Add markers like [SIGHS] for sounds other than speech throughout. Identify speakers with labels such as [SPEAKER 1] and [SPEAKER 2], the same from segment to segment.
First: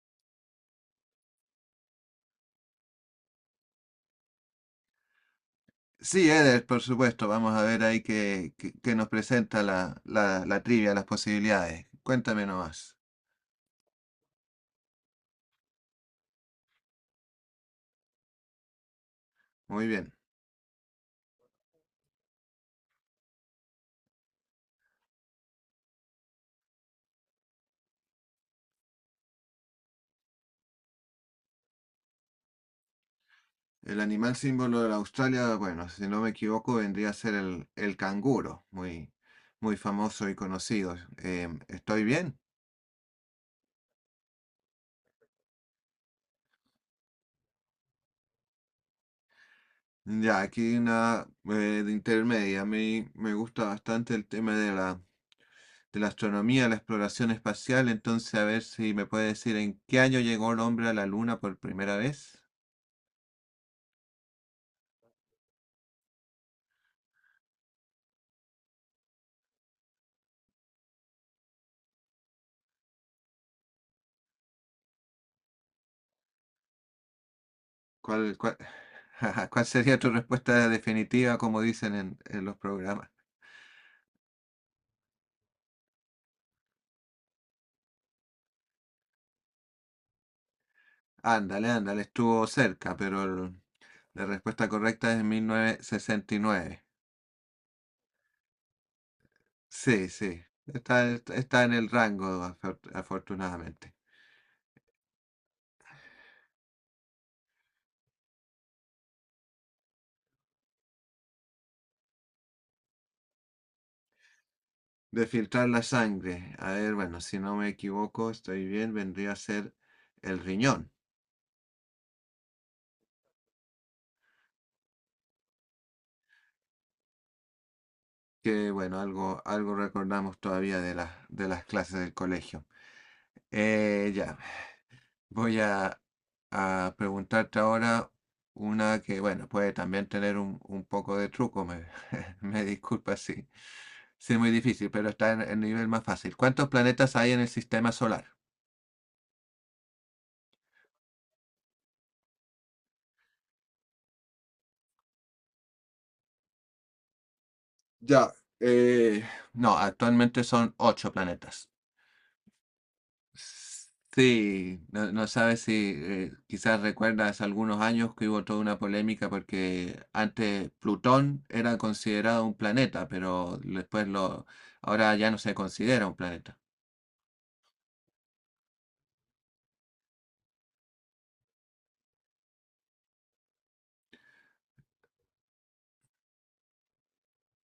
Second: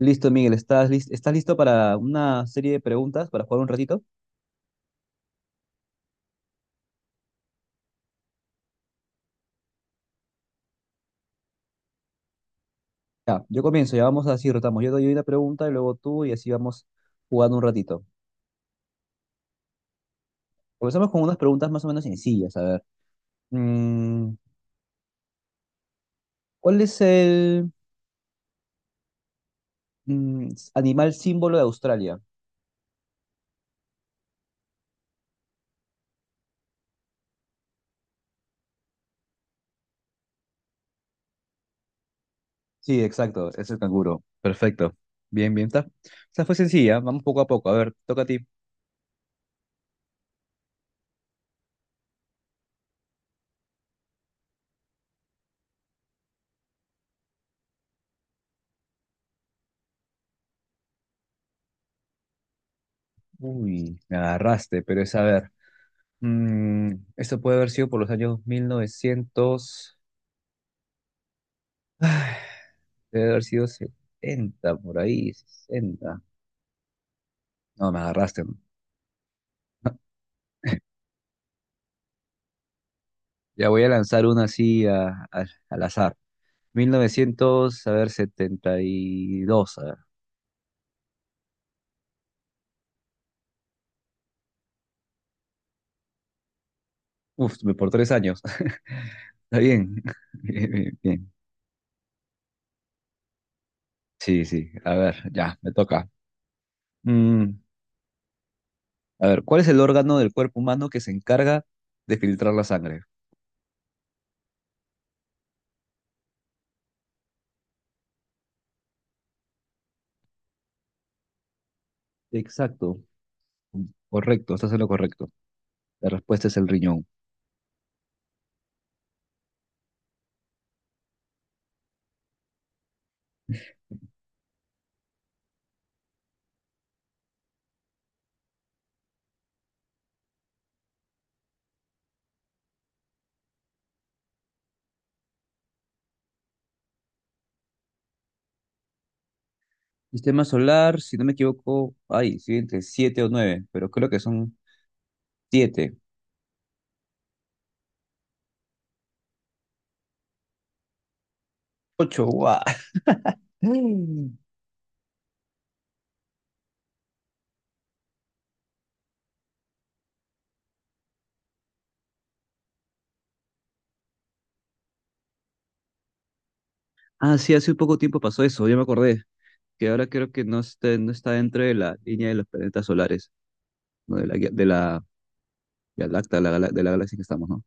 [SPEAKER 1] Listo, Miguel, ¿estás listo para una serie de preguntas para jugar un ratito?
[SPEAKER 2] Sí, Eder, por supuesto. Vamos a ver ahí qué nos presenta la trivia, las posibilidades. Cuéntame nomás.
[SPEAKER 1] Ya, yo comienzo, ya vamos así, rotamos. Yo doy una pregunta y luego tú y así vamos jugando un ratito.
[SPEAKER 2] Muy bien.
[SPEAKER 1] Comenzamos con unas preguntas más o menos sencillas. A ver, mm, ¿cuál es el animal símbolo de Australia?
[SPEAKER 2] El animal símbolo de la Australia, bueno, si no me equivoco, vendría a ser el canguro, muy famoso y conocido. ¿Estoy bien?
[SPEAKER 1] Sí, exacto, es el canguro. Perfecto. Bien, bien, está. O fue sencilla, vamos poco a poco. A ver, toca a ti.
[SPEAKER 2] Ya, aquí una de intermedia. A mí me gusta bastante el tema de de la astronomía, la exploración espacial. Entonces, a ver si me puede decir en qué año llegó el hombre a la luna por primera vez.
[SPEAKER 1] Uy, me agarraste, pero es a ver. Esto puede haber sido por los años 1900. [SIGHS] Debe haber sido 70 por ahí, 60. No, me
[SPEAKER 2] ¿Cuál,
[SPEAKER 1] agarraste, ¿no?
[SPEAKER 2] cuál, [LAUGHS] cuál sería tu
[SPEAKER 1] [LAUGHS]
[SPEAKER 2] respuesta definitiva, como dicen en los programas?
[SPEAKER 1] Ya voy a lanzar una así al azar. 1900 a ver, 72. A ver.
[SPEAKER 2] Ándale, ándale, estuvo cerca, pero la respuesta correcta es 1969.
[SPEAKER 1] Uf, por 3 años. [LAUGHS] Está bien.
[SPEAKER 2] Sí,
[SPEAKER 1] [LAUGHS]
[SPEAKER 2] sí,
[SPEAKER 1] Bien, bien,
[SPEAKER 2] está,
[SPEAKER 1] bien.
[SPEAKER 2] está en el rango, afortunadamente.
[SPEAKER 1] Sí, sí. A ver, ya, me toca. Mm, a ver, ¿cuál es el órgano del cuerpo humano que se encarga de filtrar la sangre?
[SPEAKER 2] De filtrar la sangre. A ver, bueno, si no me equivoco, estoy bien, vendría a ser el riñón,
[SPEAKER 1] Exacto. Correcto, estás en lo correcto. La respuesta es el riñón.
[SPEAKER 2] que bueno, algo recordamos todavía de de las clases del colegio. Eh, ya. Voy a preguntarte ahora una que, bueno, puede también tener un poco de truco, [LAUGHS] me disculpa si, si es muy difícil, pero está en el nivel más fácil. ¿Cuántos planetas hay en el sistema solar?
[SPEAKER 1] Sistema solar, si no me equivoco, ay, sí, entre siete o nueve, pero creo que son siete.
[SPEAKER 2] Ya, eh, No, actualmente son ocho planetas.
[SPEAKER 1] Ocho, guau. [GASPS] Mm.
[SPEAKER 2] Sí, no, no sabes si quizás recuerdas algunos años que hubo toda una polémica porque antes Plutón era considerado un planeta, pero después ahora ya no se considera un planeta.
[SPEAKER 1] Ah, sí, hace poco tiempo pasó eso, ya me acordé, que ahora creo que no está dentro de la línea de los planetas solares, ¿no? De la, de la Vía Láctea, la de la galaxia que estamos, ¿no?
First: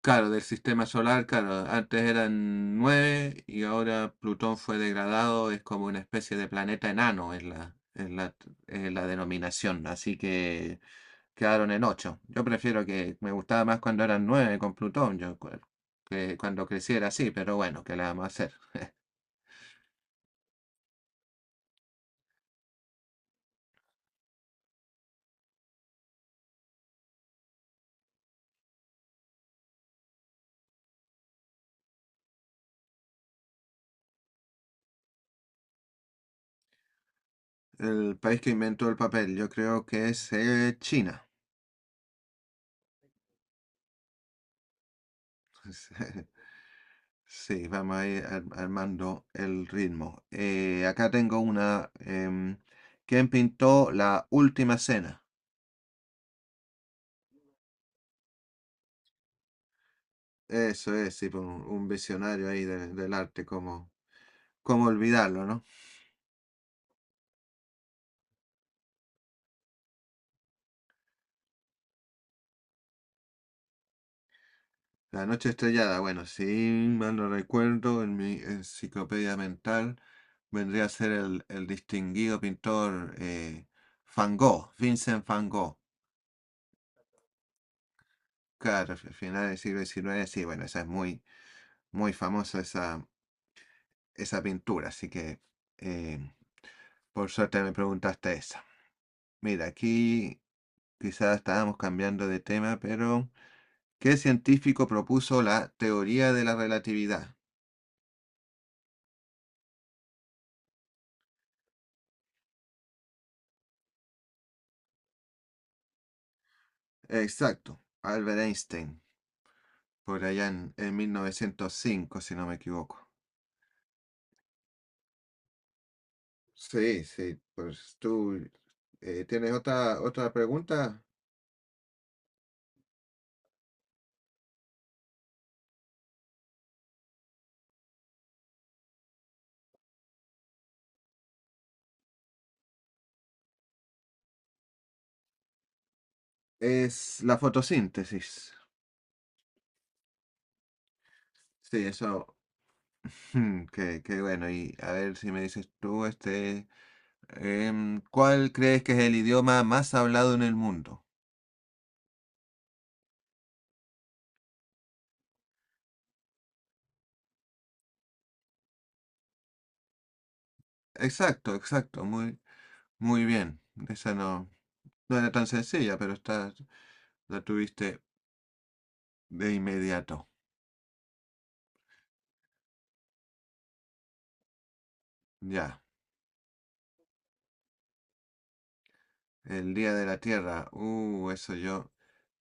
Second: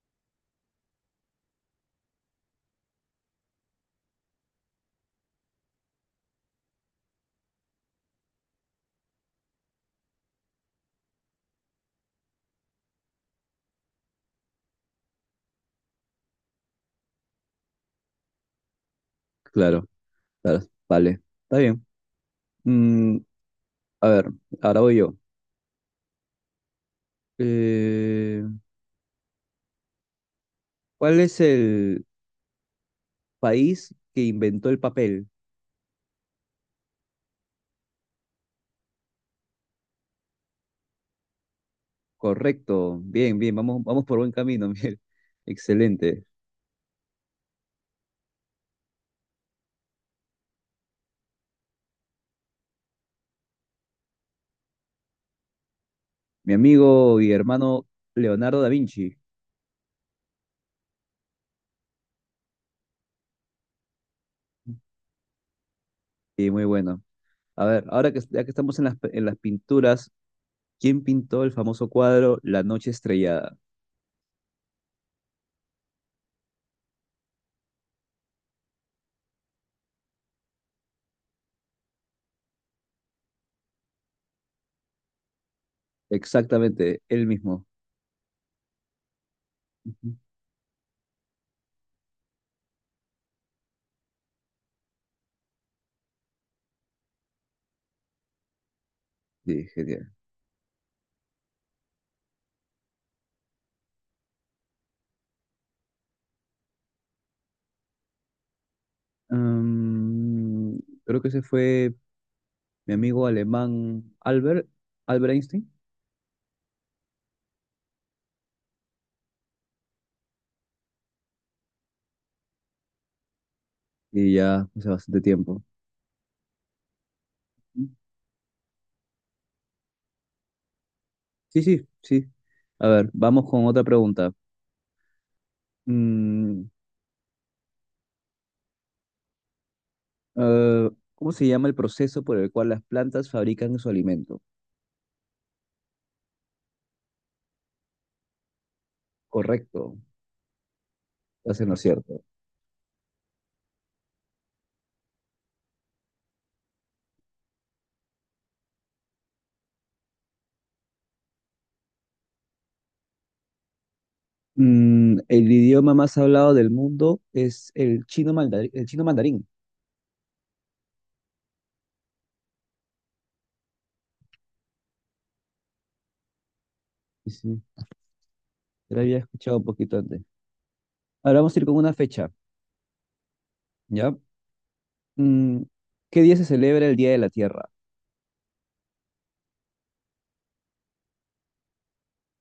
[SPEAKER 2] Claro, del sistema solar, claro, antes eran nueve y ahora Plutón fue degradado, es como una especie de planeta enano en en la denominación, así que quedaron en ocho. Yo prefiero que me gustaba más cuando eran nueve con Plutón, que cuando creciera así, pero bueno, ¿qué le vamos a hacer?
[SPEAKER 1] Claro, claro, vale, está bien. Mm, a ver, ahora voy yo. Eh, ¿cuál es el país que inventó el papel?
[SPEAKER 2] El país que inventó el papel, yo creo que es China.
[SPEAKER 1] Correcto, bien, bien, vamos, vamos por buen camino, [LAUGHS] Miguel. Excelente.
[SPEAKER 2] [LAUGHS] Sí, vamos a ir armando el ritmo. Acá tengo una. ¿Quién pintó la última cena?
[SPEAKER 1] Mi amigo y hermano Leonardo da Vinci.
[SPEAKER 2] Eso es, sí, pues, un visionario ahí del arte, como, cómo olvidarlo, ¿no?
[SPEAKER 1] Sí, muy bueno. A ver, ahora que, ya que estamos en las, pinturas, ¿quién pintó el famoso cuadro La Noche Estrellada?
[SPEAKER 2] La noche estrellada, bueno, si mal no recuerdo, en mi enciclopedia mental vendría a ser el distinguido pintor Van Gogh, Vincent Van Gogh.
[SPEAKER 1] Exactamente, él mismo.
[SPEAKER 2] Claro, a finales del siglo
[SPEAKER 1] Ujú.
[SPEAKER 2] XIX, sí, bueno, esa es muy famosa esa pintura. Así que, eh, por suerte me preguntaste esa. Mira,
[SPEAKER 1] Sí, genial.
[SPEAKER 2] aquí quizás estábamos cambiando de tema, pero ¿qué científico propuso la teoría de la relatividad?
[SPEAKER 1] Mm, Creo que ese fue mi amigo alemán Albert Einstein.
[SPEAKER 2] Exacto, Albert Einstein, por allá en 1905, si no me equivoco.
[SPEAKER 1] Y ya hace bastante tiempo.
[SPEAKER 2] Sí, sí, pues tú tienes otra pregunta.
[SPEAKER 1] Sí, sí, sí. A ver, vamos con otra pregunta. Mm, ¿cómo se llama el proceso por el cual las plantas fabrican su alimento?
[SPEAKER 2] Es la fotosíntesis.
[SPEAKER 1] Correcto, estás en lo
[SPEAKER 2] Sí,
[SPEAKER 1] cierto.
[SPEAKER 2] eso. [LAUGHS] hmm, qué, qué bueno. Y a ver si me dices tú, ¿cuál crees que es el idioma más hablado en el mundo?
[SPEAKER 1] El idioma más hablado del mundo es el chino mandarín, el chino mandarín.
[SPEAKER 2] Exacto, exacto, muy bien. Esa no, no era tan sencilla, pero está,
[SPEAKER 1] Sí,
[SPEAKER 2] la
[SPEAKER 1] sí,
[SPEAKER 2] tuviste
[SPEAKER 1] ya lo había
[SPEAKER 2] de
[SPEAKER 1] escuchado un poquito antes.
[SPEAKER 2] inmediato.
[SPEAKER 1] Ahora vamos a ir con una fecha, ¿ya? Mm,
[SPEAKER 2] Ya,
[SPEAKER 1] ¿qué día se celebra el Día de la Tierra?
[SPEAKER 2] el Día de la Tierra. Eso yo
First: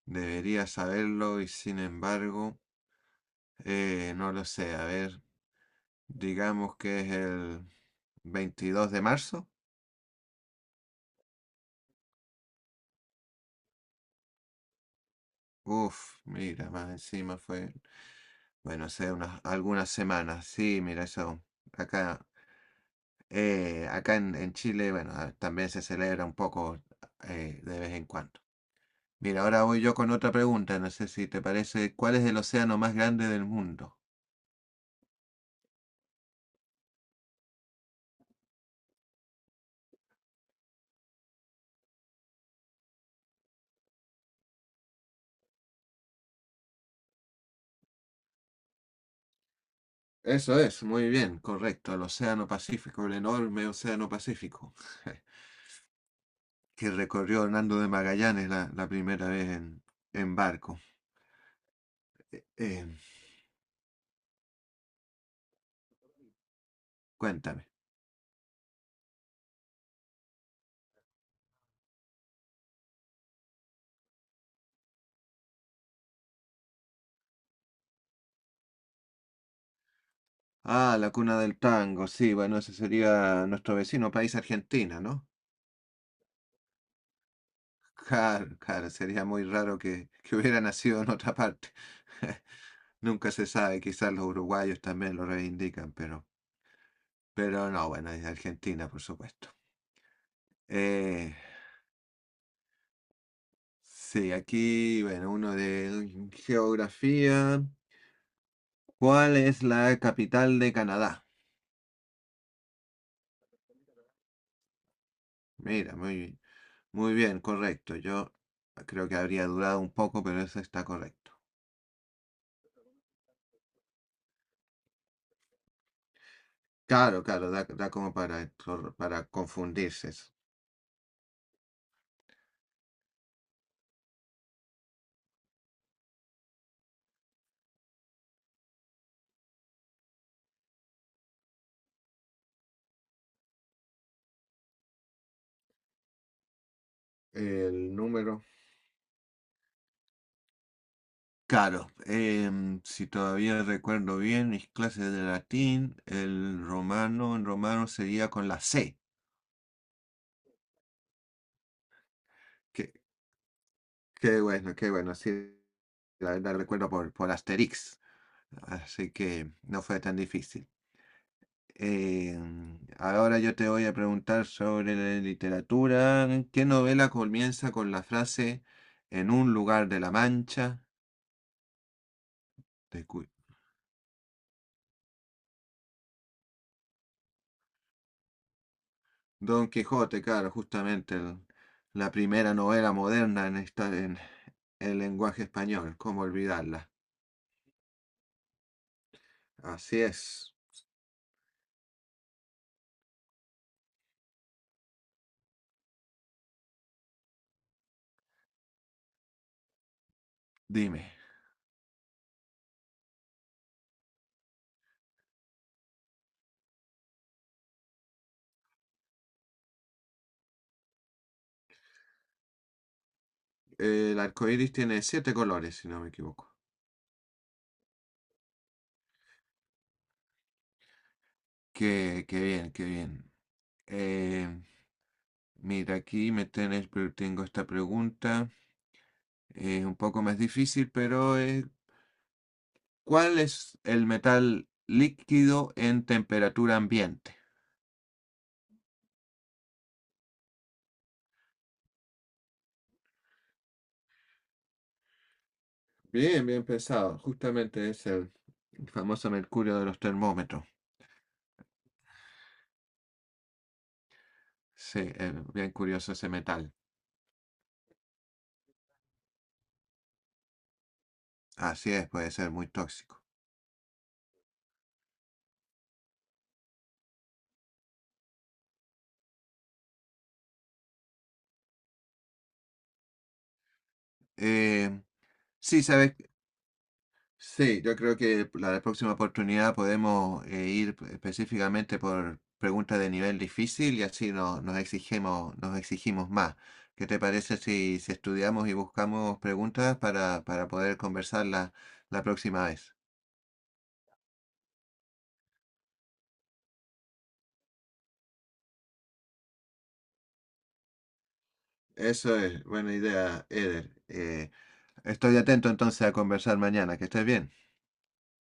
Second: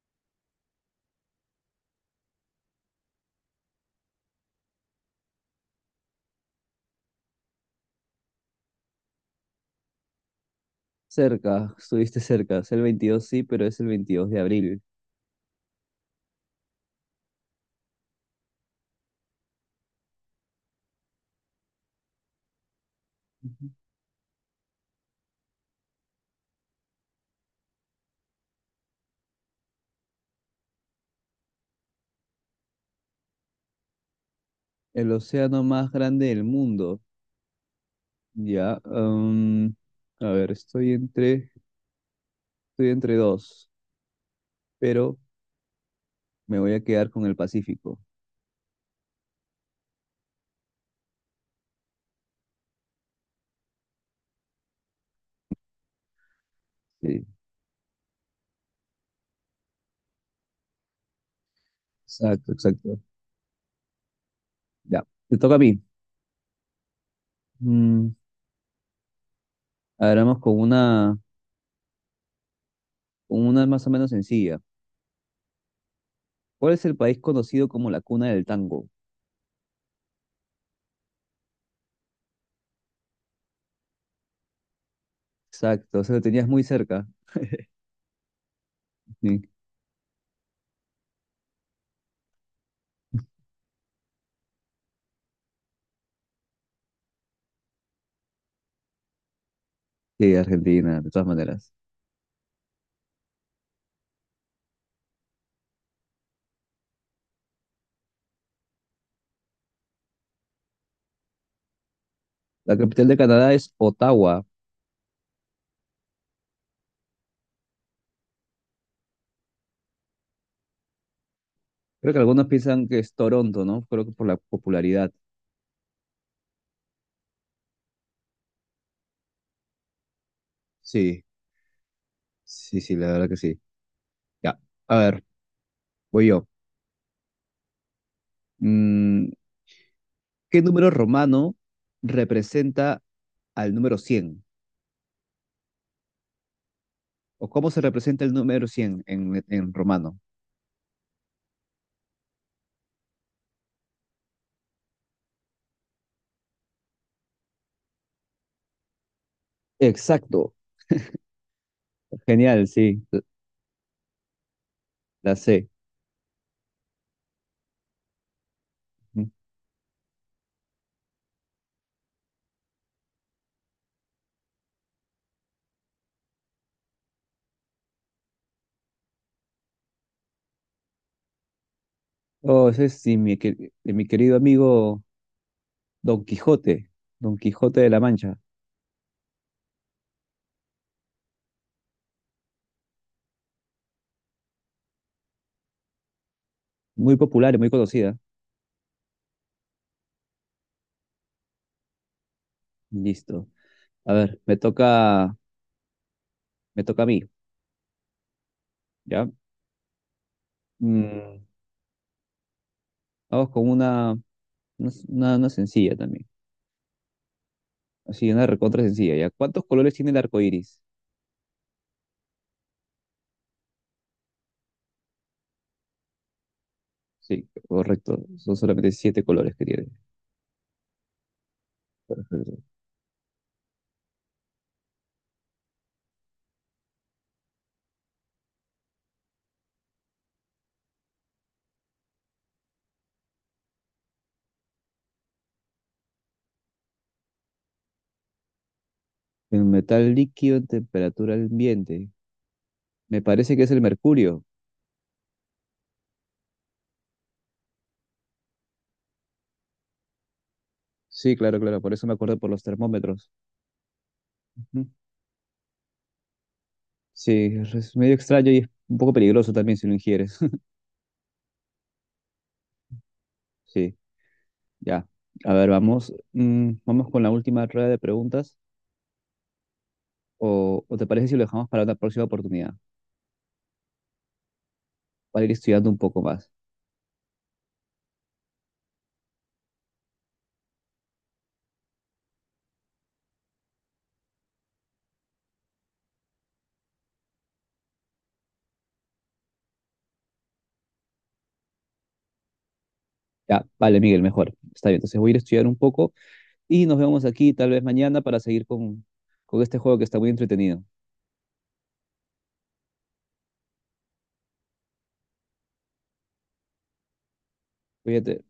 [SPEAKER 2] debería saberlo y sin embargo, no lo sé. A ver, digamos que es el 22 de marzo.
[SPEAKER 1] Cerca, estuviste cerca, es el 22, sí, pero es el 22 de abril.
[SPEAKER 2] Uf, mira, más encima fue, bueno, hace unas, algunas semanas. Sí, mira, eso acá.
[SPEAKER 1] Ujú.
[SPEAKER 2] Acá en Chile, bueno, ah, también se celebra un poco de vez en cuando. Mira, ahora voy yo con otra pregunta, no sé si te parece, ¿cuál es el océano más grande del mundo?
[SPEAKER 1] El océano más grande del mundo, ¿ya? A ver, estoy entre dos, pero me voy a quedar con el Pacífico.
[SPEAKER 2] Eso es, muy bien, correcto, el Océano Pacífico, el enorme Océano Pacífico, [LAUGHS] que
[SPEAKER 1] Sí,
[SPEAKER 2] recorrió Hernando de Magallanes la primera vez en barco.
[SPEAKER 1] exacto,
[SPEAKER 2] Eh,
[SPEAKER 1] exacto. Ya, te toca a mí.
[SPEAKER 2] cuéntame.
[SPEAKER 1] Mm, a ver, vamos con una más o menos sencilla. ¿Cuál es el país conocido como la cuna del tango?
[SPEAKER 2] Ah, la cuna del tango, sí, bueno, ese sería nuestro vecino país, Argentina, ¿no?
[SPEAKER 1] Exacto, o sea, lo tenías muy cerca.
[SPEAKER 2] Claro, claro, sería muy
[SPEAKER 1] Sí,
[SPEAKER 2] raro que, [LAUGHS] que hubiera nacido en otra parte. [LAUGHS] Nunca se sabe, quizás los uruguayos también lo reivindican, pero no, bueno, es de Argentina, por supuesto.
[SPEAKER 1] sí, Argentina, de todas
[SPEAKER 2] Eh,
[SPEAKER 1] maneras.
[SPEAKER 2] sí, aquí, bueno, uno de geografía. ¿Cuál es la capital de Canadá?
[SPEAKER 1] La capital de Canadá es Ottawa.
[SPEAKER 2] Mira, muy bien, correcto. Yo creo que habría durado un poco, pero eso está correcto.
[SPEAKER 1] Creo que algunos piensan que es Toronto, ¿no? Creo que por la popularidad.
[SPEAKER 2] Claro, claro, da como para confundirse. Eso.
[SPEAKER 1] Sí, sí, sí, la verdad que sí. Ya, a ver, voy yo. Mm, ¿qué número romano representa al número 100? ¿O cómo se
[SPEAKER 2] El
[SPEAKER 1] representa el
[SPEAKER 2] número
[SPEAKER 1] número 100 en romano?
[SPEAKER 2] Claro, si todavía recuerdo bien mis clases de latín, el romano, en romano sería con la C.
[SPEAKER 1] Exacto. Genial,
[SPEAKER 2] Qué,
[SPEAKER 1] sí,
[SPEAKER 2] qué bueno, sí,
[SPEAKER 1] la sé.
[SPEAKER 2] la verdad recuerdo por Asterix, así que no fue tan difícil. Em, ahora yo te voy a preguntar sobre la literatura. ¿Qué novela comienza con la frase en un lugar de la Mancha?
[SPEAKER 1] Oh, ese es de mi querido amigo Don Quijote, Don Quijote de la Mancha,
[SPEAKER 2] Don Quijote, claro, justamente la primera novela moderna en estar en el lenguaje español, ¿cómo olvidarla?
[SPEAKER 1] muy popular y muy conocida.
[SPEAKER 2] Así es.
[SPEAKER 1] Listo. A ver, me toca a mí, ¿ya?
[SPEAKER 2] Dime,
[SPEAKER 1] Mm, vamos con una sencilla también, así, una recontra sencilla, ¿ya? ¿Cuántos colores tiene el arco iris?
[SPEAKER 2] el arco iris tiene siete colores, si no me equivoco.
[SPEAKER 1] Sí, correcto, son solamente siete colores que tiene.
[SPEAKER 2] Qué, qué
[SPEAKER 1] Perfecto.
[SPEAKER 2] bien, qué bien. Eh, mira, aquí me tenés, pero tengo esta pregunta. Es un poco más difícil, pero ¿cuál es el metal líquido en temperatura ambiente?
[SPEAKER 1] El metal líquido en temperatura ambiente, me parece que es el mercurio.
[SPEAKER 2] Bien, bien pesado. Justamente es el famoso mercurio de los termómetros.
[SPEAKER 1] Sí, claro, claro, por eso me acuerdo por los termómetros. Ujú.
[SPEAKER 2] Sí, es bien curioso ese metal.
[SPEAKER 1] Sí, es medio extraño y es un poco peligroso también si lo ingieres. [LAUGHS]
[SPEAKER 2] Así es, puede ser muy tóxico.
[SPEAKER 1] Sí, ya. A ver, vamos, vamos con la última rueda de preguntas. O te parece si lo dejamos para una próxima oportunidad?
[SPEAKER 2] Eh,
[SPEAKER 1] Para ir
[SPEAKER 2] sí,
[SPEAKER 1] estudiando un
[SPEAKER 2] sabes,
[SPEAKER 1] poco más.
[SPEAKER 2] sí, yo creo que la próxima oportunidad podemos ir específicamente por preguntas de nivel difícil y así nos exigimos más. ¿Qué te parece si, si estudiamos y buscamos preguntas para poder conversarlas la próxima vez?
[SPEAKER 1] Ya, vale, Miguel, mejor. Está bien, entonces voy a ir a estudiar un poco y nos vemos aquí tal vez mañana para seguir con este juego que está muy entretenido.
[SPEAKER 2] Eso es, buena idea, Eder. Estoy atento entonces a conversar mañana. Que estés bien.
[SPEAKER 1] Cuídate.